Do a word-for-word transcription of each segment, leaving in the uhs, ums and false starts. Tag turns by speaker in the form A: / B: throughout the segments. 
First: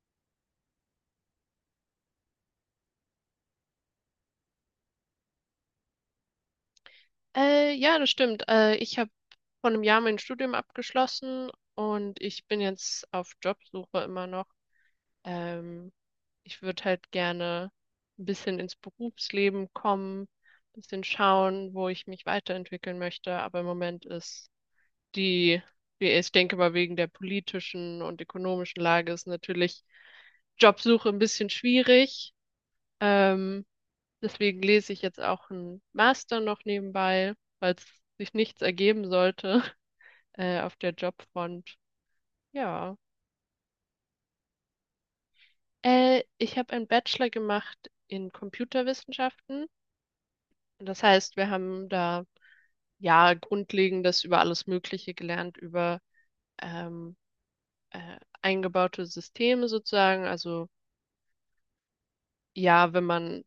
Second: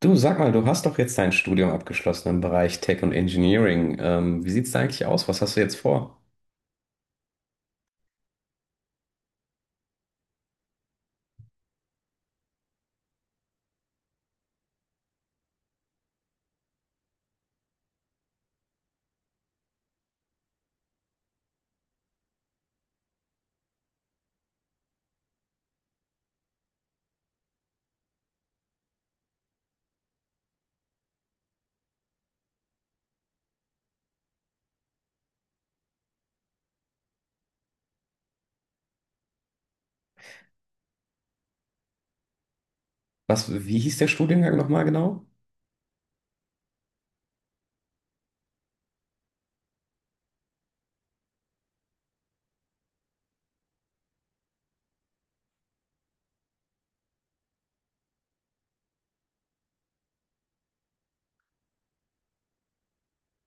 A: Du, sag mal, du hast doch jetzt dein Studium abgeschlossen im Bereich Tech und Engineering. Ähm, wie sieht's da eigentlich aus? Was hast du jetzt vor?
B: Äh, ja, das stimmt. Äh, ich habe vor einem Jahr mein Studium abgeschlossen und ich bin jetzt auf Jobsuche immer noch. Ähm, Ich würde halt gerne ein bisschen ins Berufsleben kommen, ein bisschen schauen, wo ich mich weiterentwickeln möchte. Aber im Moment ist die, die- ich denke mal, wegen der politischen und ökonomischen Lage ist natürlich Jobsuche ein bisschen schwierig. Ähm, Deswegen lese ich jetzt auch einen Master noch nebenbei, falls sich nichts ergeben sollte, äh, auf der Jobfront. Ja.
A: Was, wie hieß der Studiengang nochmal genau?
B: Äh, ich habe einen Bachelor gemacht in Computerwissenschaften. Das heißt, wir haben da ja Grundlegendes über alles Mögliche gelernt, über ähm, äh, eingebaute Systeme sozusagen, also ja, wenn man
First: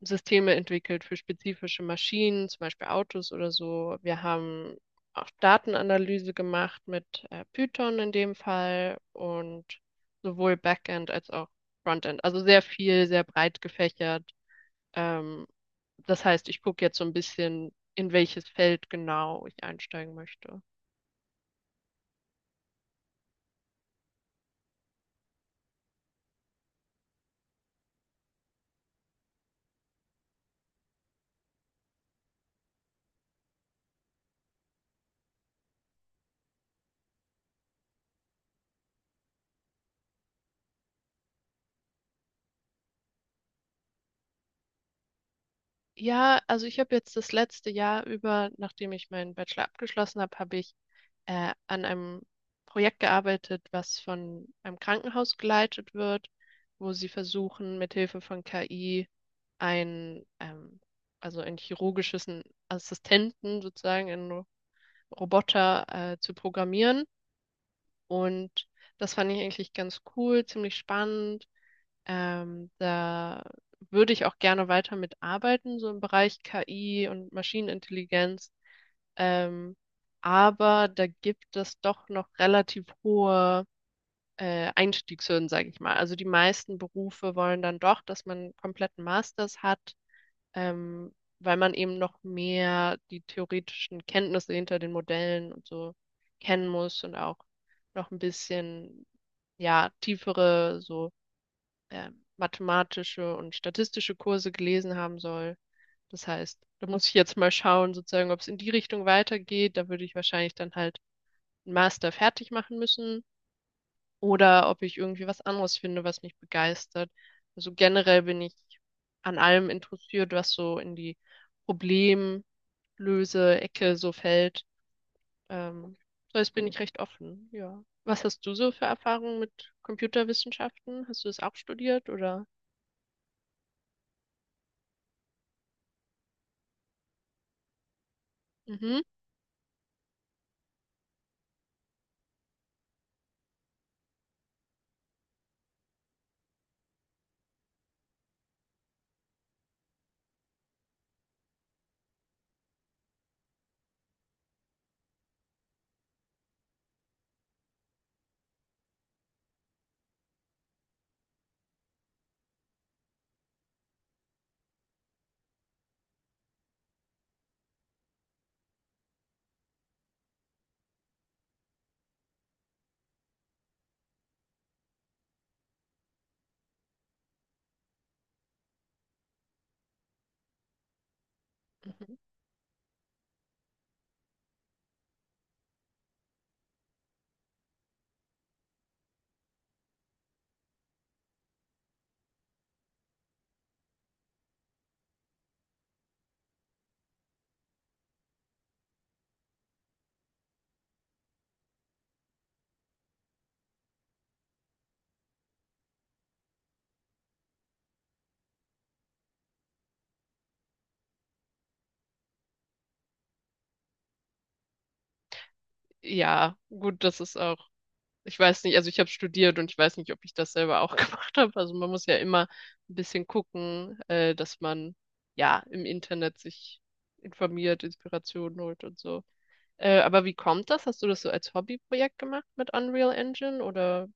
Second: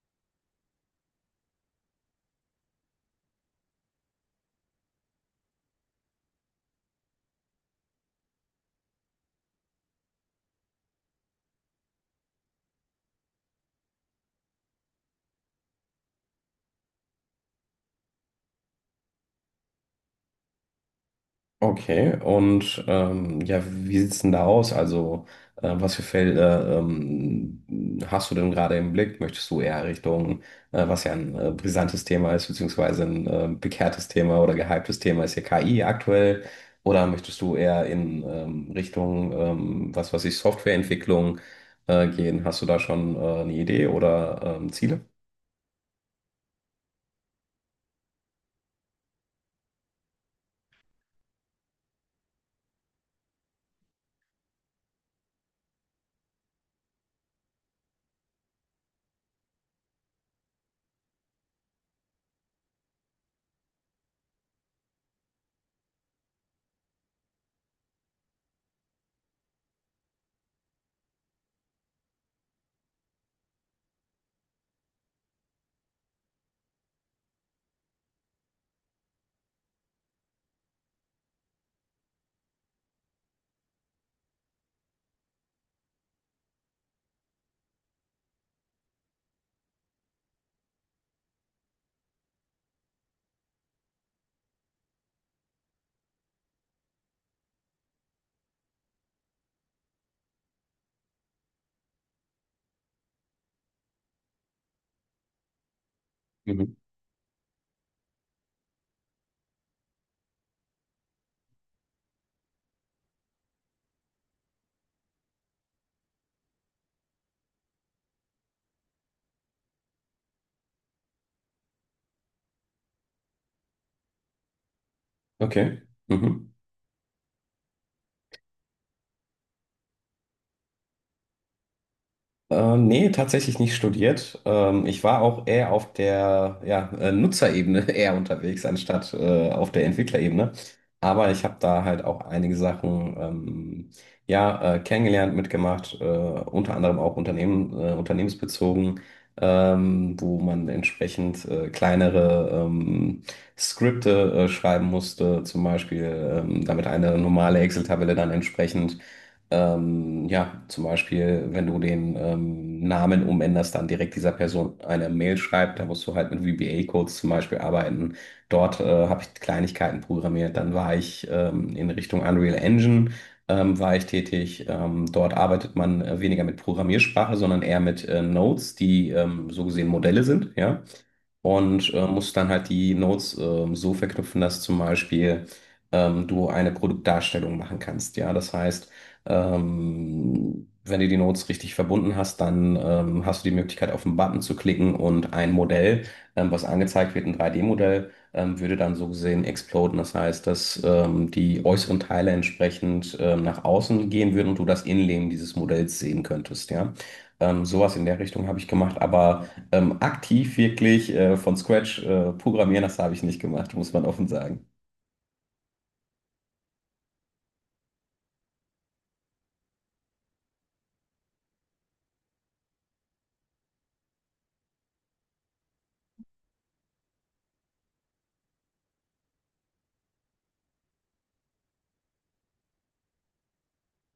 B: Systeme entwickelt für spezifische Maschinen, zum Beispiel Autos oder so. Wir haben auch Datenanalyse gemacht mit äh, Python in dem Fall und sowohl Backend als auch Frontend. Also sehr viel, sehr breit gefächert. Ähm, das heißt, ich gucke jetzt so ein bisschen, in welches Feld genau ich einsteigen möchte.
A: Okay, und ähm, ja, wie sieht's denn da aus? Also, äh, was für Felder ähm, hast du denn gerade im Blick? Möchtest du eher Richtung, äh, was ja ein äh, brisantes Thema ist, beziehungsweise ein äh, bekehrtes Thema oder gehyptes Thema ist ja K I aktuell? Oder möchtest du eher in ähm, Richtung, ähm, was weiß ich, Softwareentwicklung äh, gehen? Hast du da schon äh, eine Idee oder ähm, Ziele?
B: Ja, also ich habe jetzt das letzte Jahr über, nachdem ich meinen Bachelor abgeschlossen habe, habe ich äh, an einem Projekt gearbeitet, was von einem Krankenhaus geleitet wird, wo sie versuchen, mithilfe von K I ein, ähm, also ein chirurgisches Assistenten sozusagen, einen Roboter äh, zu programmieren. Und das fand ich eigentlich ganz cool, ziemlich spannend. Ähm, da würde ich auch gerne weiter mitarbeiten, so im Bereich K I und Maschinenintelligenz. Ähm, aber da gibt es doch noch relativ hohe äh, Einstiegshürden, sage ich mal. Also die meisten Berufe wollen dann doch, dass man einen kompletten Masters hat, ähm, weil man eben noch mehr die theoretischen Kenntnisse hinter den Modellen und so kennen muss und auch noch ein bisschen, ja, tiefere so äh, mathematische und statistische Kurse gelesen haben soll. Das heißt,
A: Mhm.
B: da muss ich jetzt mal schauen, sozusagen, ob es in die Richtung weitergeht. Da würde ich wahrscheinlich dann halt einen Master fertig machen müssen oder ob ich irgendwie was anderes finde, was mich begeistert. Also generell bin ich an allem interessiert, was so in die Problemlöse-Ecke so fällt.
A: Okay.
B: Ähm, so
A: Mhm.
B: jetzt bin ich recht offen, ja. Was hast du so für Erfahrungen mit Computerwissenschaften? Hast du das auch studiert oder?
A: Ähm, nee, tatsächlich nicht studiert. Ähm, ich war auch eher auf der ja, äh, Nutzerebene eher unterwegs,
B: Mhm.
A: anstatt äh, auf der Entwicklerebene. Aber ich habe da halt auch einige Sachen ähm, ja, äh, kennengelernt, mitgemacht, äh, unter anderem auch Unternehmen, äh, unternehmensbezogen, ähm, wo man entsprechend äh, kleinere ähm, Skripte äh, schreiben musste, zum Beispiel, ähm, damit eine normale Excel-Tabelle dann entsprechend ähm, ja, zum Beispiel, wenn du den ähm, Namen umänderst, dann direkt dieser Person eine Mail schreibt, da musst du halt mit V B A-Codes zum Beispiel arbeiten. Dort äh, habe ich Kleinigkeiten programmiert. Dann war ich ähm, in Richtung Unreal Engine ähm, war ich tätig. Ähm, dort arbeitet man äh, weniger mit Programmiersprache, sondern eher mit äh, Nodes, die ähm, so gesehen Modelle sind, ja und äh,
B: Mhm.
A: musst dann halt die Nodes ähm, so verknüpfen, dass zum Beispiel ähm, du eine Produktdarstellung machen kannst. Ja, das heißt, ähm, wenn du die Nodes richtig verbunden hast, dann ähm, hast du die Möglichkeit, auf einen Button zu klicken und ein Modell, ähm, was angezeigt wird, ein drei D-Modell, ähm, würde dann so gesehen exploden. Das heißt, dass ähm, die äußeren Teile entsprechend ähm, nach außen gehen würden und du das Innenleben dieses Modells sehen könntest. Ja, ähm, sowas in der Richtung habe ich gemacht, aber ähm, aktiv wirklich äh, von Scratch äh, programmieren, das habe ich nicht gemacht, muss man offen sagen.
B: Ja, gut, das ist auch, ich weiß nicht, also ich habe studiert und ich weiß nicht, ob ich das selber auch gemacht habe. Also man muss ja immer ein bisschen gucken, äh, dass man ja im Internet sich informiert, Inspiration holt und so. Äh, aber wie kommt das? Hast du das so als Hobbyprojekt gemacht mit Unreal Engine oder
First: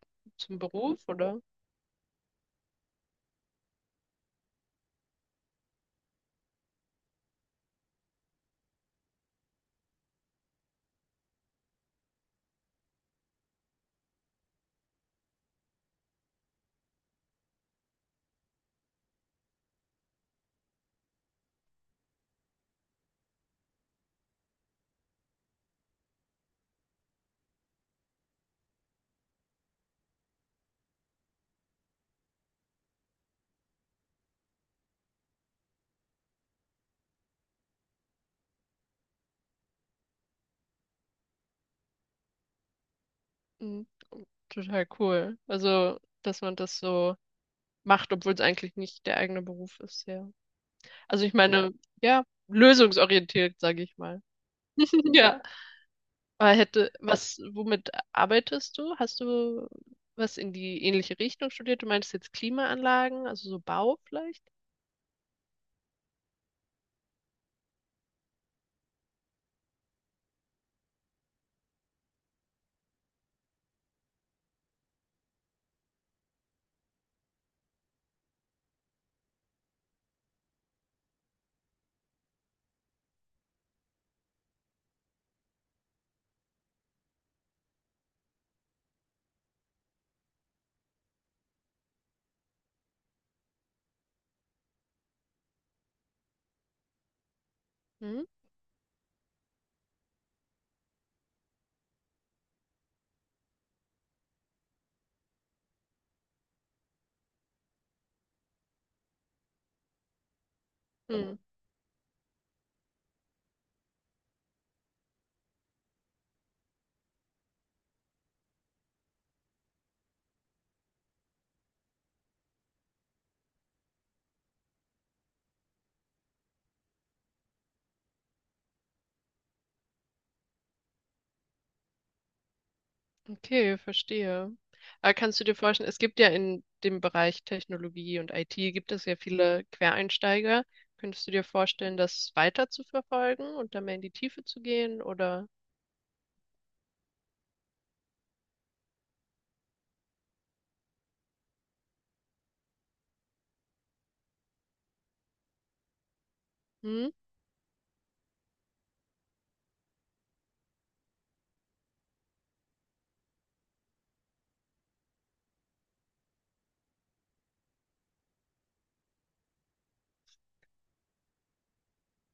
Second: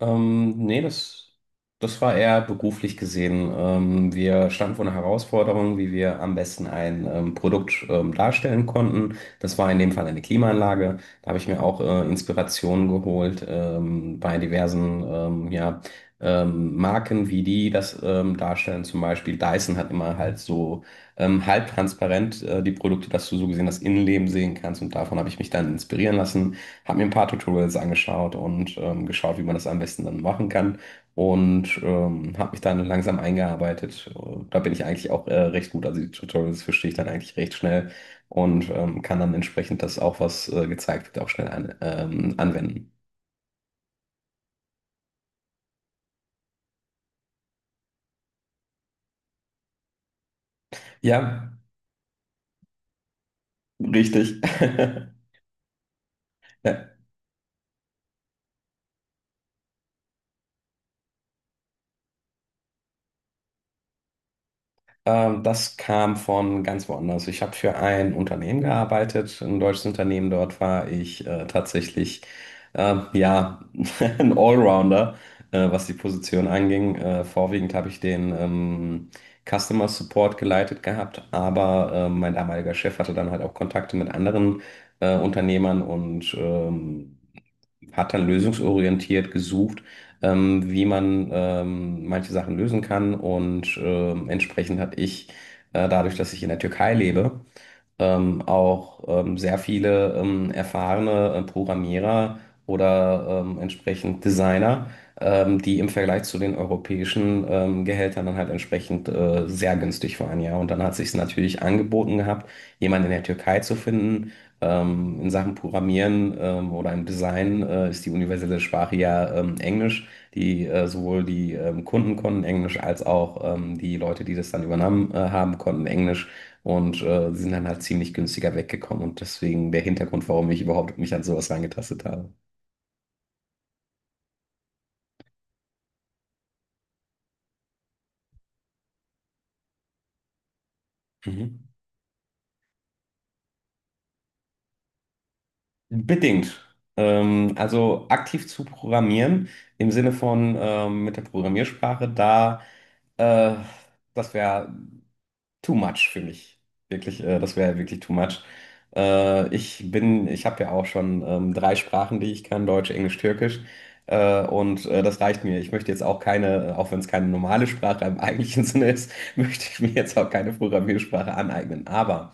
A: Ähm,
B: zum
A: nee,
B: Beruf
A: das,
B: oder?
A: das war eher beruflich gesehen. Ähm, wir standen vor einer Herausforderung, wie wir am besten ein ähm, Produkt ähm, darstellen konnten. Das war in dem Fall eine Klimaanlage. Da habe ich mir auch äh, Inspirationen geholt ähm, bei diversen ähm, ja, ähm, Marken, wie die das ähm, darstellen. Zum Beispiel Dyson hat immer halt so ähm, halbtransparent äh, die Produkte, dass du so gesehen das Innenleben sehen kannst. Und davon habe ich mich dann inspirieren lassen, habe mir ein paar Tutorials angeschaut und ähm, geschaut, wie man das am besten dann machen kann und ähm, habe mich dann langsam eingearbeitet. Äh, Da bin ich eigentlich auch äh, recht gut. Also die Tutorials verstehe ich dann eigentlich recht schnell und ähm, kann dann entsprechend das auch, was äh, gezeigt wird, auch schnell an, ähm, anwenden.
B: Mhm. Total cool. Also, dass man das so macht, obwohl es eigentlich nicht der eigene Beruf ist, ja. Also ich
A: Ja,
B: meine, ja, lösungsorientiert, sage ich mal.
A: richtig.
B: Ja. Aber hätte,
A: Ja.
B: was, womit arbeitest du? Hast du was in die ähnliche Richtung studiert? Du meinst jetzt Klimaanlagen, also so Bau vielleicht?
A: Ähm, das kam von ganz woanders. Ich habe für ein Unternehmen gearbeitet, ein deutsches Unternehmen. Dort war ich äh, tatsächlich ähm, ja ein Allrounder, äh, was die Position anging. Äh, vorwiegend habe ich den ähm, Customer Support geleitet gehabt, aber äh, mein damaliger Chef hatte dann halt auch Kontakte mit anderen äh, Unternehmern und ähm, hat dann lösungsorientiert gesucht, ähm, wie man ähm, manche Sachen lösen kann. Und ähm, entsprechend hat ich, äh, dadurch, dass ich in der Türkei lebe,
B: Hm?
A: ähm, auch ähm, sehr viele ähm, erfahrene äh, Programmierer oder ähm, entsprechend Designer, ähm, die im Vergleich zu den europäischen ähm, Gehältern dann halt entsprechend äh, sehr günstig waren, ja. Und dann hat sich es
B: Hm.
A: natürlich angeboten gehabt, jemanden in der Türkei zu finden. Ähm, in Sachen Programmieren ähm, oder im Design äh, ist die universelle Sprache ja ähm, Englisch. Die äh, Sowohl die ähm, Kunden konnten Englisch als auch ähm, die Leute, die das dann übernommen äh, haben, konnten Englisch. Und äh, sie sind dann halt ziemlich günstiger weggekommen und deswegen der Hintergrund, warum ich überhaupt mich an sowas rangetastet habe.
B: Okay, verstehe. Aber kannst du dir vorstellen, es gibt ja in dem Bereich Technologie und I T gibt es ja viele Quereinsteiger. Könntest du dir
A: Mhm.
B: vorstellen, das weiter zu verfolgen und da mehr in die Tiefe zu gehen? Oder?
A: Bedingt. Ähm, also aktiv zu programmieren im Sinne von ähm, mit der Programmiersprache, da äh, das wäre too much für mich.
B: Hm?
A: Wirklich, äh, das wäre wirklich too much. Äh, ich bin, ich habe ja auch schon ähm, drei Sprachen, die ich kann, Deutsch, Englisch, Türkisch. Äh, und äh, das reicht mir. Ich möchte jetzt auch keine, äh, auch wenn es keine normale Sprache im eigentlichen Sinne ist, möchte ich mir jetzt auch keine Programmiersprache aneignen. Aber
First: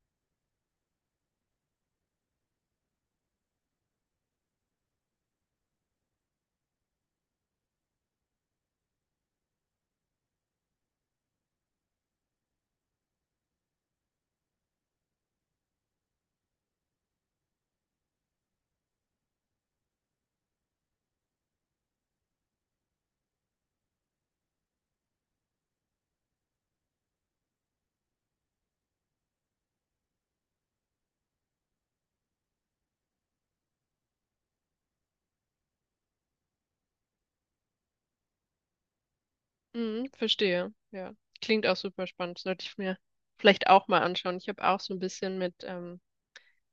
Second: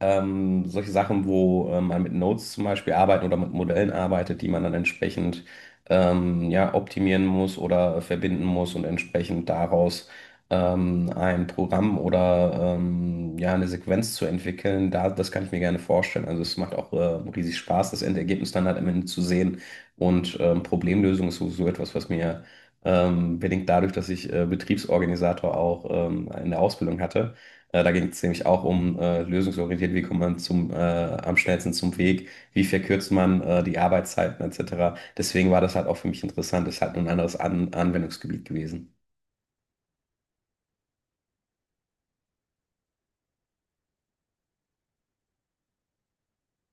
A: ähm, solche Sachen, wo äh, man mit Nodes zum Beispiel arbeitet oder mit Modellen arbeitet, die man dann entsprechend ähm, ja, optimieren muss oder verbinden muss und entsprechend daraus ähm, ein Programm oder ähm, ja, eine Sequenz zu entwickeln, da, das kann ich mir gerne vorstellen. Also es macht auch äh, riesig Spaß, das Endergebnis dann halt am Ende zu sehen. Und ähm, Problemlösung ist sowieso etwas, was mir ähm, bedingt dadurch, dass ich äh, Betriebsorganisator auch ähm, in der Ausbildung hatte äh, da ging es nämlich auch um äh, lösungsorientiert, wie kommt man zum, äh, am schnellsten zum Weg, wie verkürzt man äh, die Arbeitszeiten et cetera. Deswegen war das halt auch für mich interessant, ist halt nur ein anderes An Anwendungsgebiet gewesen.
B: Hm, verstehe. Ja, klingt auch super spannend. Sollte ich mir vielleicht auch mal anschauen. Ich habe auch so ein bisschen mit ähm,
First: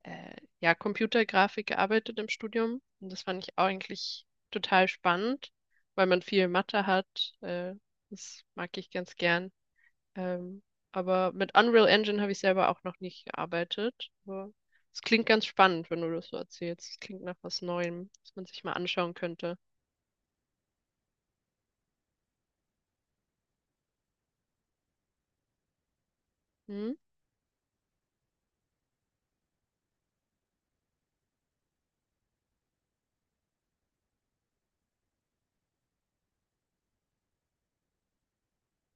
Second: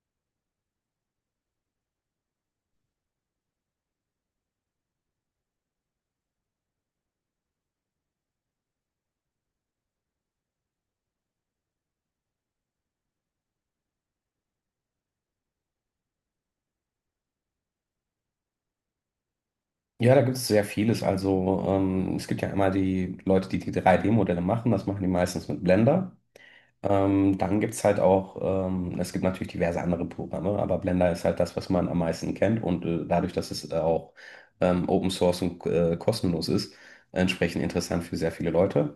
B: äh, ja, Computergrafik gearbeitet im Studium. Und das fand ich auch eigentlich total spannend, weil man viel Mathe hat. Äh, das mag ich ganz gern. Ähm, aber mit Unreal Engine habe ich selber auch noch nicht gearbeitet. Aber es klingt ganz spannend, wenn du das so erzählst. Es klingt nach was Neuem, was man sich mal anschauen könnte.
A: Ja, da gibt es sehr vieles. Also ähm, es gibt ja immer die Leute, die die drei D-Modelle machen, das machen die meistens mit Blender.
B: Hm?
A: Ähm, dann gibt es halt auch, ähm, es gibt natürlich diverse andere Programme, aber Blender ist halt das, was man am meisten kennt und äh, dadurch, dass es äh, auch ähm, Open Source und äh, kostenlos ist, entsprechend interessant für sehr viele Leute.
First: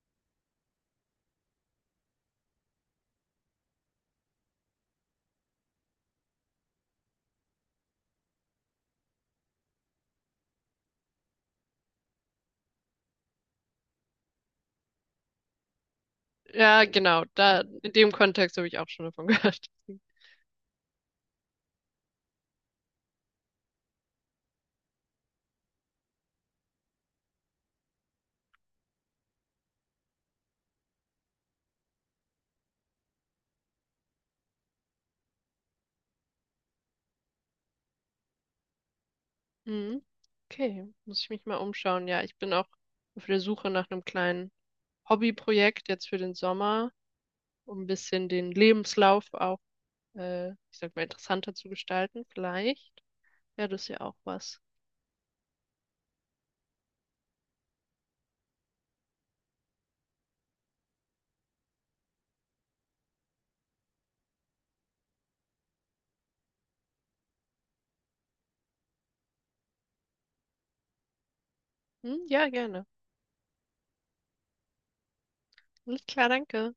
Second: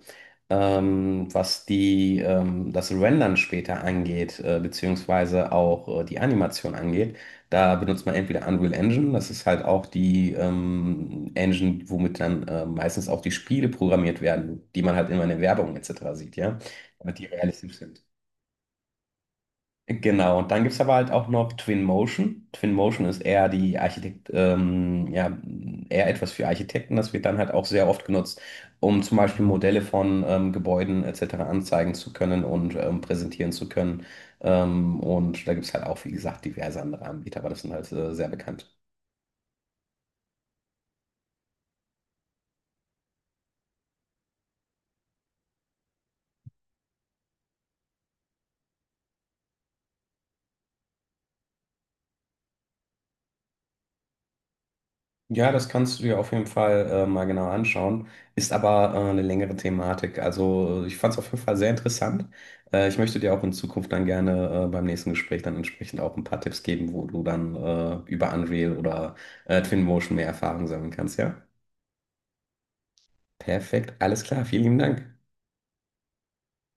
A: ähm, Was die, ähm, das Rendern später angeht, äh, beziehungsweise auch äh, die Animation angeht. Da benutzt man entweder Unreal Engine, das ist halt auch die ähm, Engine, womit dann äh, meistens auch die Spiele programmiert werden, die man halt immer in der Werbung et cetera sieht, ja,
B: Ja,
A: damit
B: genau.
A: die
B: Da,
A: realistisch
B: in
A: sind.
B: dem Kontext habe ich auch schon davon gehört.
A: Genau, und dann gibt es aber halt auch noch Twinmotion. Twinmotion ist eher die Architekt, ähm, ja, eher etwas für Architekten. Das wird dann halt auch sehr oft genutzt, um zum Beispiel Modelle von ähm, Gebäuden et cetera anzeigen zu können und ähm, präsentieren zu können. Ähm, und da gibt es halt auch, wie gesagt, diverse andere Anbieter, aber das sind halt äh, sehr bekannt.
B: Hm? Okay, muss ich mich mal umschauen. Ja, ich bin auch auf der Suche nach einem kleinen Hobbyprojekt jetzt für den Sommer, um ein bisschen den Lebenslauf auch, äh, ich sag mal, interessanter zu gestalten, vielleicht. Ja, das ist ja auch was.
A: Ja, das kannst du dir auf jeden Fall äh, mal genau anschauen. Ist aber äh, eine längere Thematik. Also ich fand es auf jeden Fall sehr interessant. Äh, ich möchte dir auch in Zukunft dann gerne äh, beim nächsten Gespräch dann entsprechend auch ein paar Tipps geben, wo du dann äh, über Unreal oder äh, Twinmotion mehr Erfahrung sammeln kannst, ja?
B: Hm? Ja, gerne.
A: Perfekt, alles klar, vielen lieben Dank.
B: Alles klar, danke.